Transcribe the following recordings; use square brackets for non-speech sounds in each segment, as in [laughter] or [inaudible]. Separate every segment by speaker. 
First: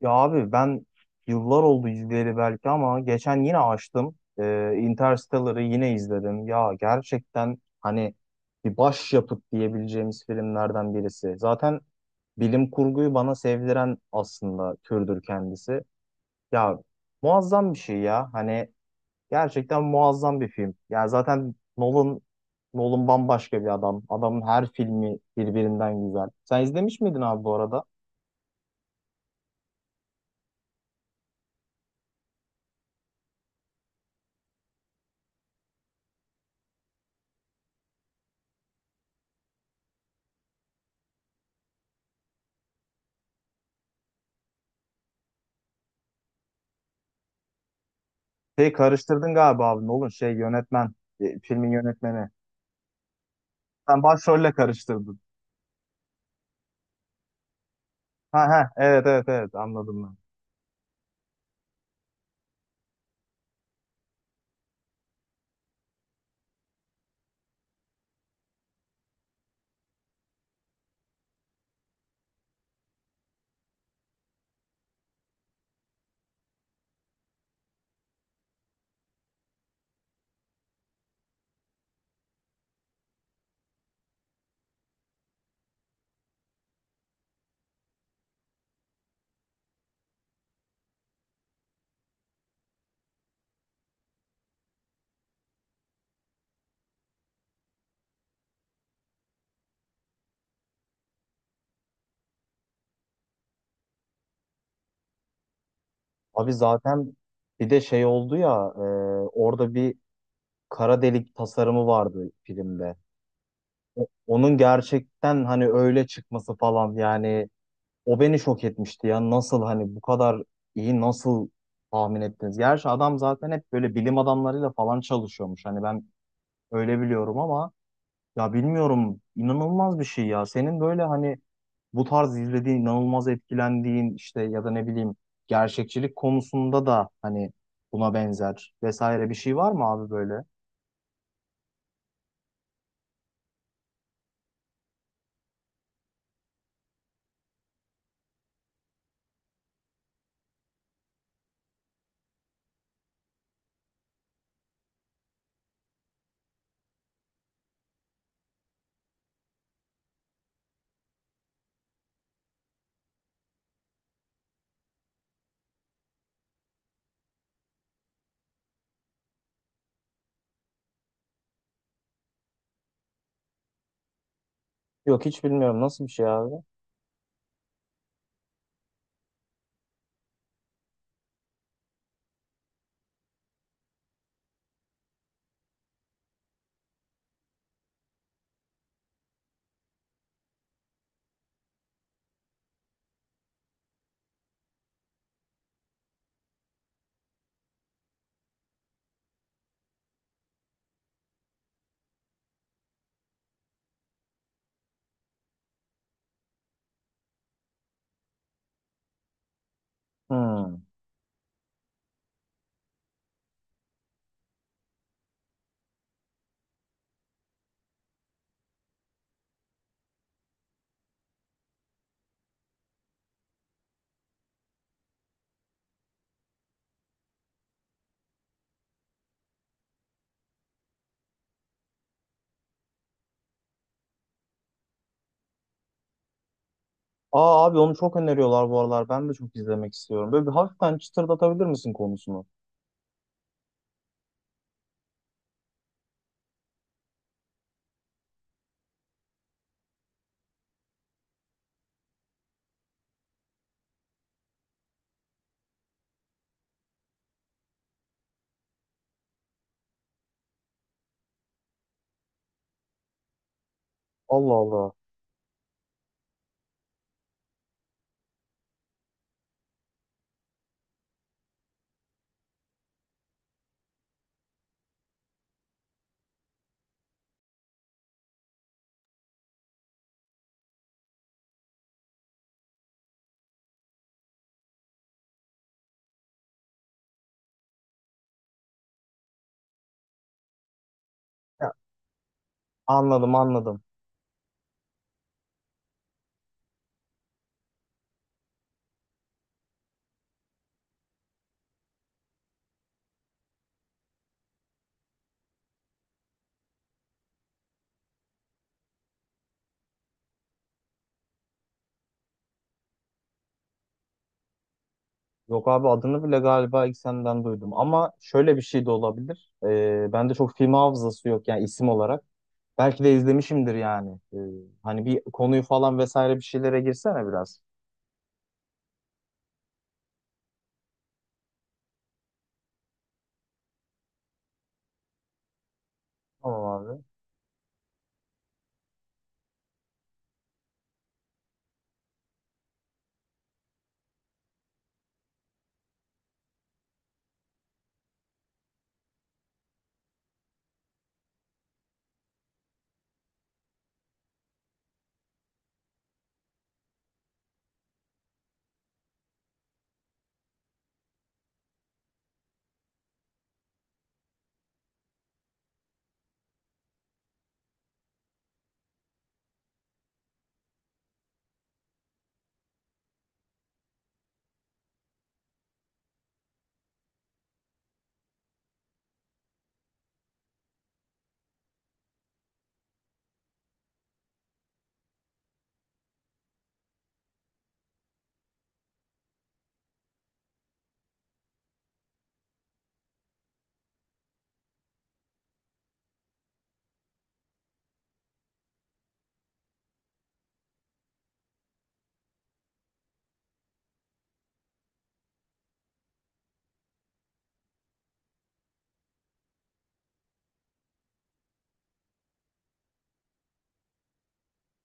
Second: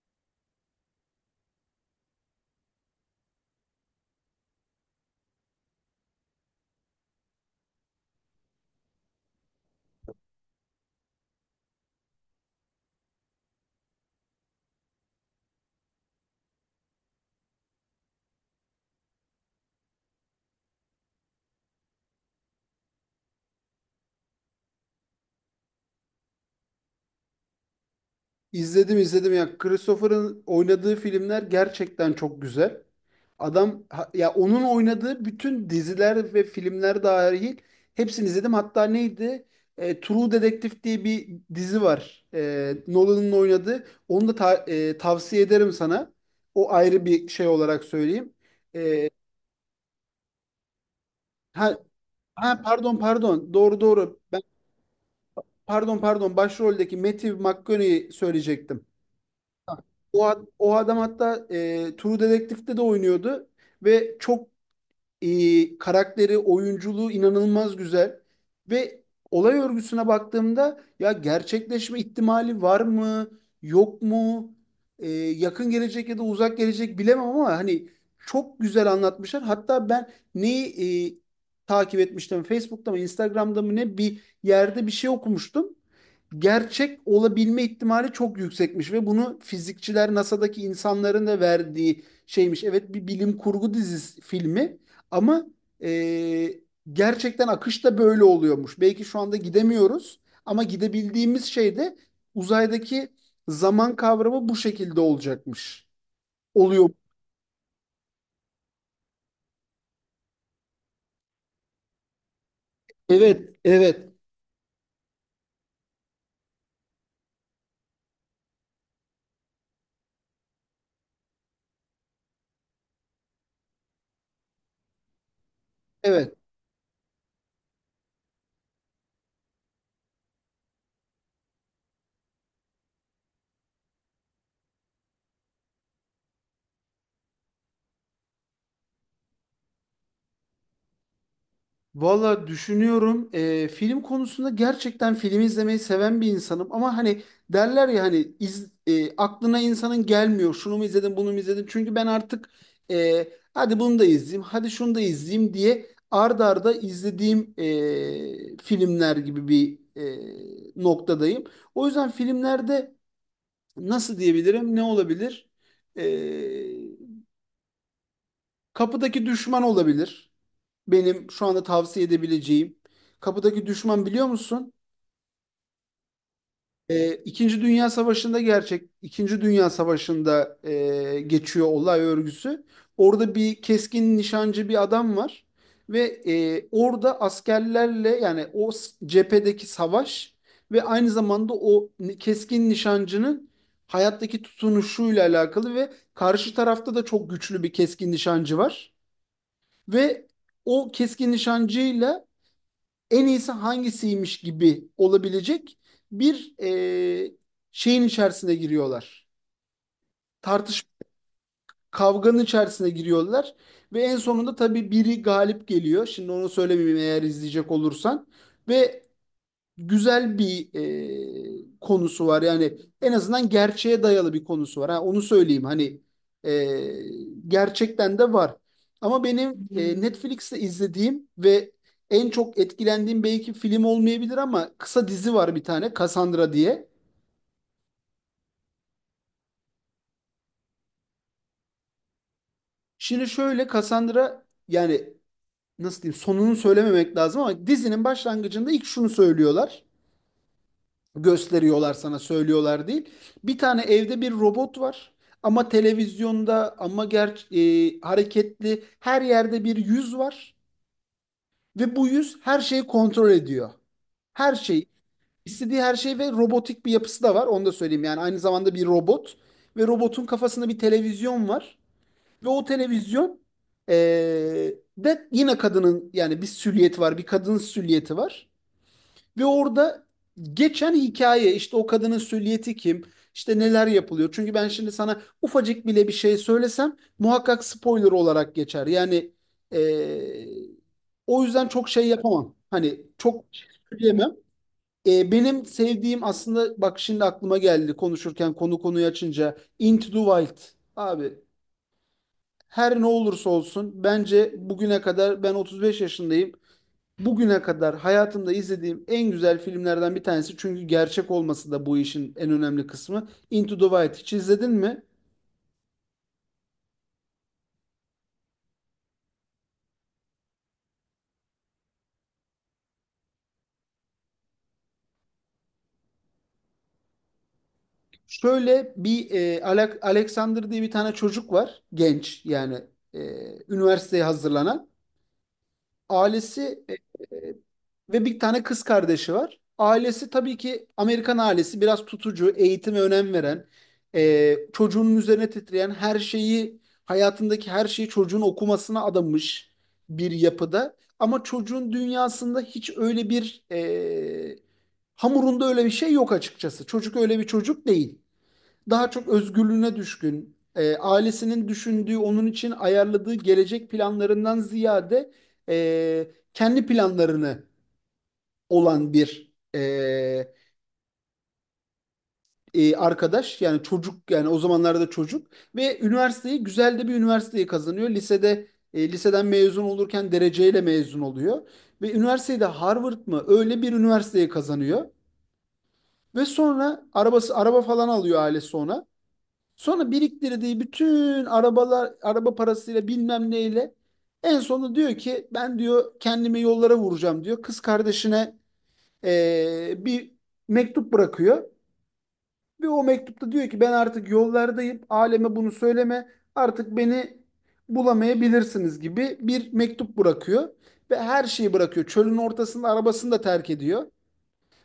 Speaker 1: Ya abi ben yıllar oldu izleyeli belki ama geçen yine açtım. Interstellar'ı yine izledim. Ya gerçekten hani bir başyapıt diyebileceğimiz filmlerden birisi. Zaten bilim kurguyu bana sevdiren aslında türdür kendisi. Ya muazzam bir şey ya. Hani gerçekten muazzam bir film. Ya zaten Nolan bambaşka bir adam. Adamın her filmi birbirinden güzel. Sen izlemiş miydin abi bu arada?
Speaker 2: İzledim izledim ya. Christopher'ın oynadığı filmler gerçekten çok güzel. Adam ya onun oynadığı bütün diziler ve filmler dahil hepsini izledim. Hatta neydi? True Detective diye bir dizi var. Nolan'ın oynadığı. Onu da tavsiye ederim sana. O ayrı bir şey olarak söyleyeyim.
Speaker 1: Şey
Speaker 2: E,
Speaker 1: karıştırdın galiba abi. Ne olur şey yönetmen. Filmin
Speaker 2: ha,
Speaker 1: yönetmeni.
Speaker 2: ha, pardon. Doğru
Speaker 1: Sen
Speaker 2: doğru. Ben
Speaker 1: başrolle karıştırdın.
Speaker 2: pardon pardon başroldeki Matthew McConaughey'i
Speaker 1: Ha ha,
Speaker 2: söyleyecektim.
Speaker 1: evet evet evet, anladım ben.
Speaker 2: O adam hatta True Detective'de de oynuyordu ve çok karakteri, oyunculuğu inanılmaz güzel. Ve olay örgüsüne baktığımda ya gerçekleşme ihtimali var mı, yok mu? Yakın gelecek ya da uzak gelecek bilemem ama hani çok güzel anlatmışlar. Hatta ben neyi takip etmiştim? Facebook'ta mı, Instagram'da mı ne bir yerde bir şey okumuştum. Gerçek olabilme ihtimali çok yüksekmiş ve bunu fizikçiler NASA'daki insanların da verdiği şeymiş. Evet, bir bilim kurgu dizisi filmi ama e, gerçekten akış da böyle oluyormuş. Belki şu anda gidemiyoruz ama gidebildiğimiz şey de uzaydaki zaman kavramı bu şekilde olacakmış.
Speaker 1: Abi
Speaker 2: Oluyor.
Speaker 1: zaten bir de şey oldu ya, orada bir kara delik tasarımı vardı filmde.
Speaker 2: Evet, evet,
Speaker 1: Onun gerçekten hani öyle çıkması falan, yani o beni şok etmişti ya. Nasıl hani bu kadar iyi nasıl tahmin ettiniz? Gerçi adam zaten hep böyle bilim adamlarıyla falan çalışıyormuş. Hani ben
Speaker 2: evet.
Speaker 1: öyle biliyorum ama ya bilmiyorum, inanılmaz bir şey ya. Senin böyle hani bu tarz izlediğin, inanılmaz etkilendiğin işte ya da ne bileyim, gerçekçilik konusunda da hani buna benzer vesaire bir şey var mı abi böyle?
Speaker 2: Valla düşünüyorum, film konusunda gerçekten film izlemeyi seven bir insanım ama hani derler ya hani aklına insanın gelmiyor şunu mu izledim bunu mu izledim çünkü ben artık e, hadi bunu da izleyeyim hadi şunu da izleyeyim diye arda arda izlediğim filmler gibi bir noktadayım. O yüzden filmlerde nasıl diyebilirim, ne olabilir? E, Kapıdaki düşman olabilir. Benim şu anda tavsiye edebileceğim. Kapıdaki düşman, biliyor musun?
Speaker 1: Yok, hiç bilmiyorum nasıl bir şey abi.
Speaker 2: İkinci Dünya Savaşı'nda İkinci Dünya Savaşı'nda geçiyor olay örgüsü. Orada bir keskin nişancı bir adam var ve orada askerlerle yani cephedeki savaş ve aynı zamanda keskin nişancının hayattaki tutunuşuyla alakalı, ve karşı tarafta da çok güçlü bir keskin nişancı var ve o keskin nişancıyla en iyisi hangisiymiş gibi olabilecek bir e, şeyin içerisine giriyorlar.
Speaker 1: Hmm.
Speaker 2: Tartışma, kavganın içerisine giriyorlar ve en sonunda tabii biri galip geliyor. Şimdi onu söylemeyeyim eğer izleyecek olursan. Ve güzel bir konusu var. Yani en azından gerçeğe dayalı bir konusu var. Ha, onu söyleyeyim, hani e, gerçekten de var. Ama benim Netflix'te izlediğim ve en çok etkilendiğim belki film olmayabilir ama kısa dizi var bir tane, Cassandra diye.
Speaker 1: Aa abi, onu çok öneriyorlar bu aralar. Ben de çok izlemek istiyorum. Böyle bir hafiften çıtırdatabilir misin konusunu?
Speaker 2: Şimdi şöyle, Cassandra yani nasıl diyeyim, sonunu söylememek lazım ama dizinin başlangıcında ilk şunu söylüyorlar. Gösteriyorlar sana, söylüyorlar değil. Bir tane evde bir robot var ama televizyonda ama hareketli her yerde bir yüz var ve bu yüz her şeyi kontrol ediyor.
Speaker 1: Allah
Speaker 2: Her şey,
Speaker 1: Allah.
Speaker 2: istediği her şey, ve robotik bir yapısı da var, onu da söyleyeyim, yani aynı zamanda bir robot ve robotun kafasında bir televizyon var ve o televizyon e, de yine kadının, yani bir silüeti var, bir kadın silüeti var. Ve orada geçen hikaye işte, o kadının süliyeti kim? İşte neler yapılıyor? Çünkü ben şimdi sana ufacık bile bir şey söylesem muhakkak spoiler olarak geçer. Yani eee, o yüzden
Speaker 1: Ya,
Speaker 2: çok şey yapamam. Hani
Speaker 1: anladım
Speaker 2: çok
Speaker 1: anladım.
Speaker 2: söyleyemem. Benim sevdiğim, aslında bak şimdi aklıma geldi konuşurken, konu konuyu açınca, Into the Wild. Abi, her ne olursa olsun, bence bugüne kadar, ben 35 yaşındayım. Bugüne kadar hayatımda izlediğim en güzel filmlerden bir tanesi, çünkü gerçek olması da bu işin en önemli kısmı. Into the Wild hiç izledin mi?
Speaker 1: Yok abi, adını bile galiba ilk senden duydum. Ama şöyle bir şey de olabilir. Bende çok film hafızası yok yani isim olarak. Belki de izlemişimdir yani. Hani bir konuyu falan vesaire bir şeylere girsene biraz.
Speaker 2: Şöyle, bir Alexander diye bir tane çocuk var. Genç yani, e, üniversiteye hazırlanan.
Speaker 1: Tamam
Speaker 2: Ailesi
Speaker 1: abi.
Speaker 2: e, ve bir tane kız kardeşi var. Ailesi tabii ki Amerikan ailesi, biraz tutucu, eğitime önem veren, çocuğunun üzerine titreyen, her şeyi, hayatındaki her şeyi çocuğun okumasına adamış bir yapıda. Ama çocuğun dünyasında hiç öyle bir hamurunda öyle bir şey yok açıkçası. Çocuk öyle bir çocuk değil, daha çok özgürlüğüne düşkün, ailesinin düşündüğü, onun için ayarladığı gelecek planlarından ziyade kendi planlarını olan bir arkadaş. Yani çocuk, yani o zamanlarda çocuk, ve üniversiteyi, güzel de bir üniversiteyi kazanıyor. Lisede, liseden mezun olurken dereceyle mezun oluyor ve üniversitede Harvard mı öyle bir üniversiteyi kazanıyor. Ve sonra araba falan alıyor ailesi ona. Sonra biriktirdiği bütün araba parasıyla bilmem neyle en sonunda diyor ki ben diyor kendimi yollara vuracağım diyor. Kız kardeşine bir mektup bırakıyor ve o mektupta diyor ki ben artık yollardayım. Aleme bunu söyleme. Artık beni bulamayabilirsiniz gibi bir mektup bırakıyor ve her şeyi bırakıyor. Çölün ortasında arabasını da terk ediyor.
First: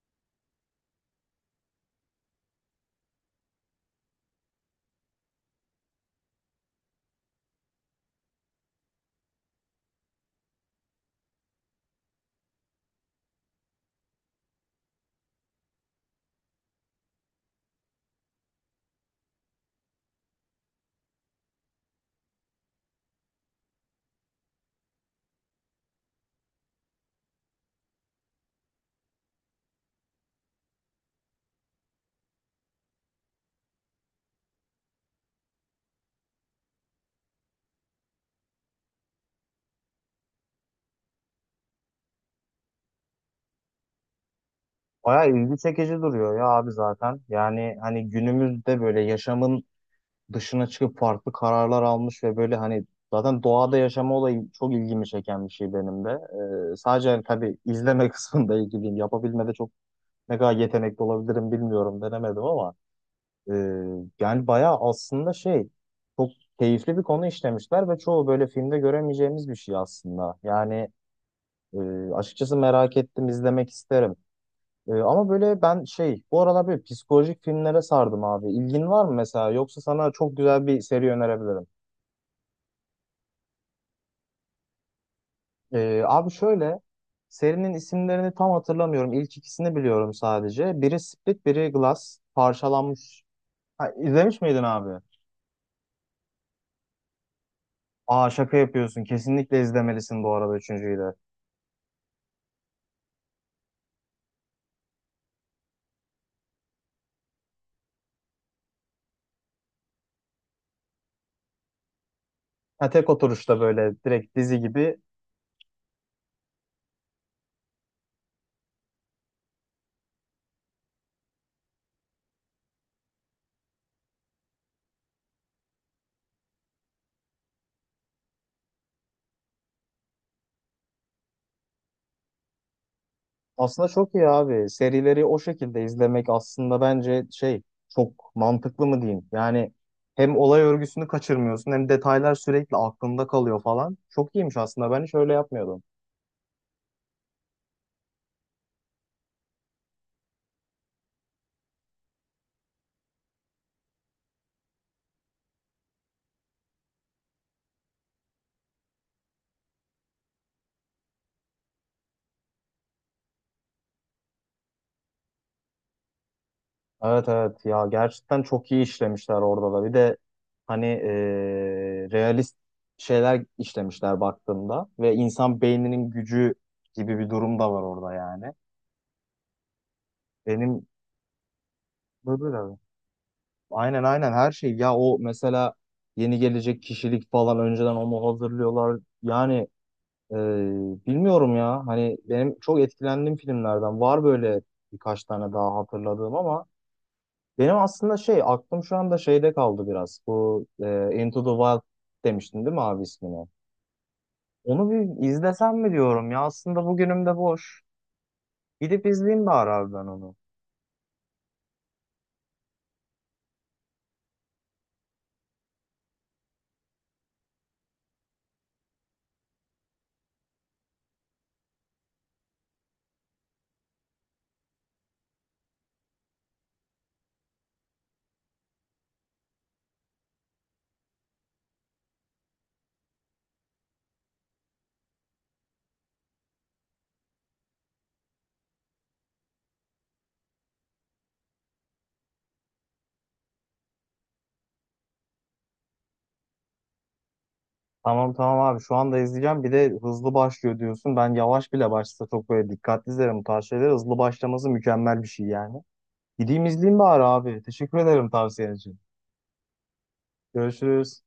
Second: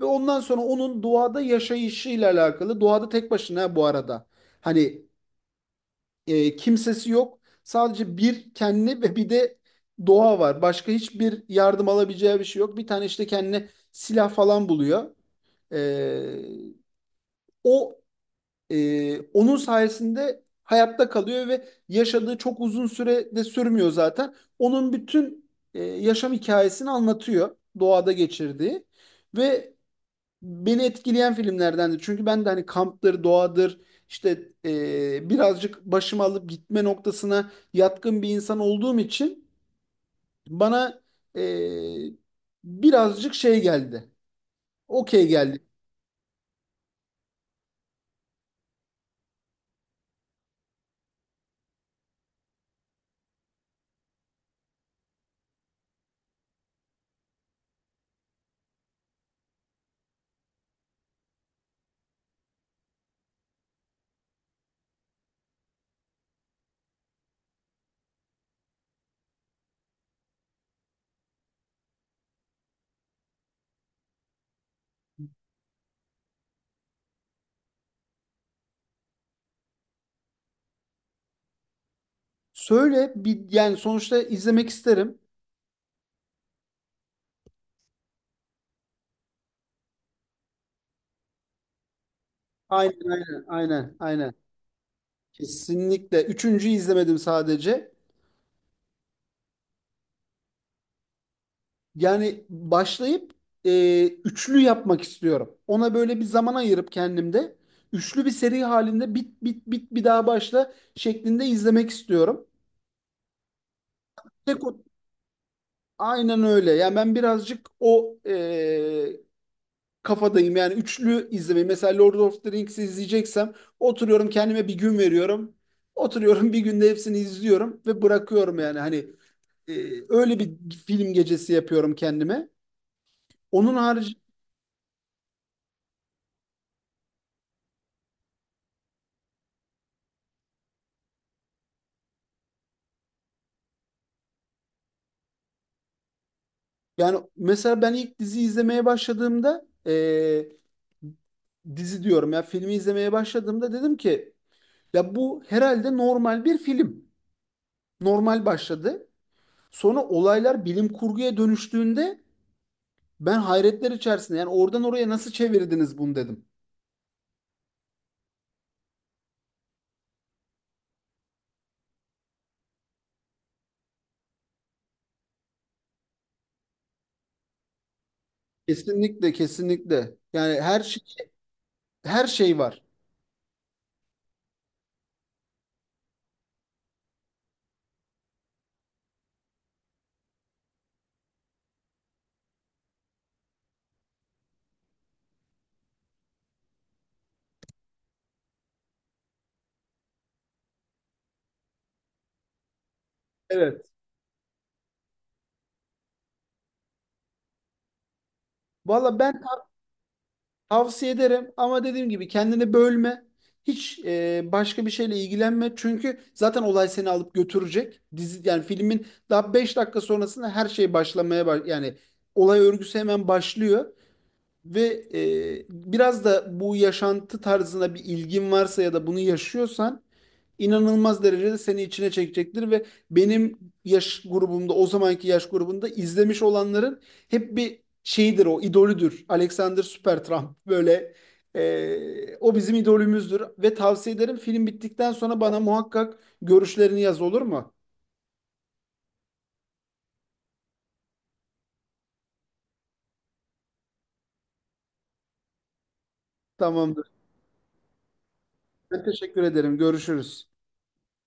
Speaker 2: Ve ondan sonra onun doğada yaşayışıyla alakalı, doğada tek başına bu arada. Hani kimsesi yok. Sadece bir kendi ve bir de doğa var. Başka hiçbir yardım alabileceği bir şey yok. Bir tane işte kendine silah falan buluyor. E, o onun sayesinde hayatta kalıyor ve yaşadığı çok uzun süre de sürmüyor zaten. Onun bütün yaşam hikayesini anlatıyor, doğada geçirdiği, ve beni etkileyen filmlerdendi. Çünkü ben de hani kamptır, doğadır, işte birazcık başımı alıp gitme noktasına yatkın bir insan olduğum için bana e, birazcık şey geldi. Okey
Speaker 1: Bayağı ilgi
Speaker 2: geldi.
Speaker 1: çekici duruyor ya abi zaten. Yani hani günümüzde böyle yaşamın dışına çıkıp farklı kararlar almış ve böyle hani zaten doğada yaşama olayı çok ilgimi çeken bir şey benim de. Sadece hani tabii izleme [laughs] kısmında ilgiliyim. Yapabilmede çok ne kadar yetenekli olabilirim bilmiyorum, denemedim ama. Ee, Yani bayağı aslında şey, çok keyifli bir konu işlemişler ve çoğu böyle filmde göremeyeceğimiz bir şey aslında. Yani e, açıkçası merak ettim, izlemek isterim. E, ama böyle ben şey, bu aralar böyle psikolojik filmlere sardım abi. İlgin var mı mesela, yoksa sana çok güzel bir seri önerebilirim.
Speaker 2: Söyle, bir yani sonuçta izlemek isterim.
Speaker 1: Abi şöyle, serinin isimlerini tam hatırlamıyorum. İlk ikisini biliyorum sadece. Biri Split biri Glass
Speaker 2: Aynen,
Speaker 1: parçalanmış.
Speaker 2: aynen,
Speaker 1: Ha,
Speaker 2: aynen, aynen.
Speaker 1: izlemiş miydin abi?
Speaker 2: Kesinlikle. Üçüncü izlemedim sadece.
Speaker 1: Aa şaka yapıyorsun. Kesinlikle izlemelisin bu arada üçüncüyü de.
Speaker 2: Yani başlayıp üçlü yapmak istiyorum. Ona böyle bir zaman ayırıp, kendimde üçlü bir seri halinde bit bit bit bir daha başla şeklinde izlemek istiyorum.
Speaker 1: Ha, tek oturuşta böyle direkt dizi
Speaker 2: Tek o-
Speaker 1: gibi.
Speaker 2: aynen öyle. Yani ben birazcık o kafadayım. Yani üçlü izlemeyi. Mesela Lord of the Rings'i izleyeceksem oturuyorum, kendime bir gün veriyorum. Oturuyorum, bir günde hepsini izliyorum ve bırakıyorum yani. Hani e, öyle bir film gecesi yapıyorum kendime. Onun
Speaker 1: Aslında çok
Speaker 2: harici,
Speaker 1: iyi abi. Serileri o şekilde izlemek aslında bence şey, çok mantıklı mı diyeyim. Yani hem olay örgüsünü kaçırmıyorsun hem detaylar sürekli aklında kalıyor falan. Çok iyiymiş aslında. Ben hiç öyle yapmıyordum.
Speaker 2: yani mesela ben ilk dizi izlemeye başladığımda, dizi diyorum ya, filmi izlemeye başladığımda dedim ki ya bu herhalde normal bir film. Normal başladı. Sonra olaylar bilim kurguya dönüştüğünde ben hayretler içerisinde, yani oradan oraya nasıl çevirdiniz bunu dedim.
Speaker 1: Evet evet, ya gerçekten çok iyi işlemişler orada da. Bir de hani realist şeyler işlemişler baktığımda, ve insan beyninin gücü gibi bir durum da var orada yani.
Speaker 2: Kesinlikle, kesinlikle. Yani her
Speaker 1: Benim
Speaker 2: şey, her şey
Speaker 1: böyle
Speaker 2: var.
Speaker 1: aynen aynen her şey. Ya o mesela yeni gelecek kişilik falan önceden onu hazırlıyorlar. Yani e, bilmiyorum ya. Hani benim çok etkilendiğim filmlerden var böyle birkaç tane daha hatırladığım ama benim aslında şey, aklım şu anda şeyde kaldı biraz. Bu Into the Wild demiştin değil mi abi ismini?
Speaker 2: Evet.
Speaker 1: Onu bir izlesem mi diyorum ya. Aslında bugünüm de boş. Gidip
Speaker 2: Valla ben
Speaker 1: izleyeyim bari abi ben onu.
Speaker 2: tavsiye ederim ama dediğim gibi kendini bölme. Hiç başka bir şeyle ilgilenme. Çünkü zaten olay seni alıp götürecek. Dizi, yani filmin daha 5 dakika sonrasında her şey başlamaya yani olay örgüsü hemen başlıyor. Ve biraz da bu yaşantı tarzına bir ilgin varsa ya da bunu yaşıyorsan inanılmaz derecede seni içine çekecektir ve benim yaş grubumda, o zamanki yaş grubunda izlemiş olanların hep bir şeyidir, o idolüdür. Alexander Supertramp, böyle o bizim idolümüzdür ve tavsiye ederim, film bittikten sonra bana muhakkak görüşlerini yaz, olur mu?
Speaker 1: Tamam tamam abi, şu anda izleyeceğim. Bir de hızlı başlıyor diyorsun. Ben yavaş bile başlasa çok böyle dikkatli izlerim bu tarz şeyleri. Hızlı başlaması mükemmel bir şey yani. Gideyim izleyeyim
Speaker 2: Tamamdır.
Speaker 1: bari abi. Teşekkür ederim tavsiyen için.
Speaker 2: Ben teşekkür ederim. Görüşürüz.
Speaker 1: Görüşürüz.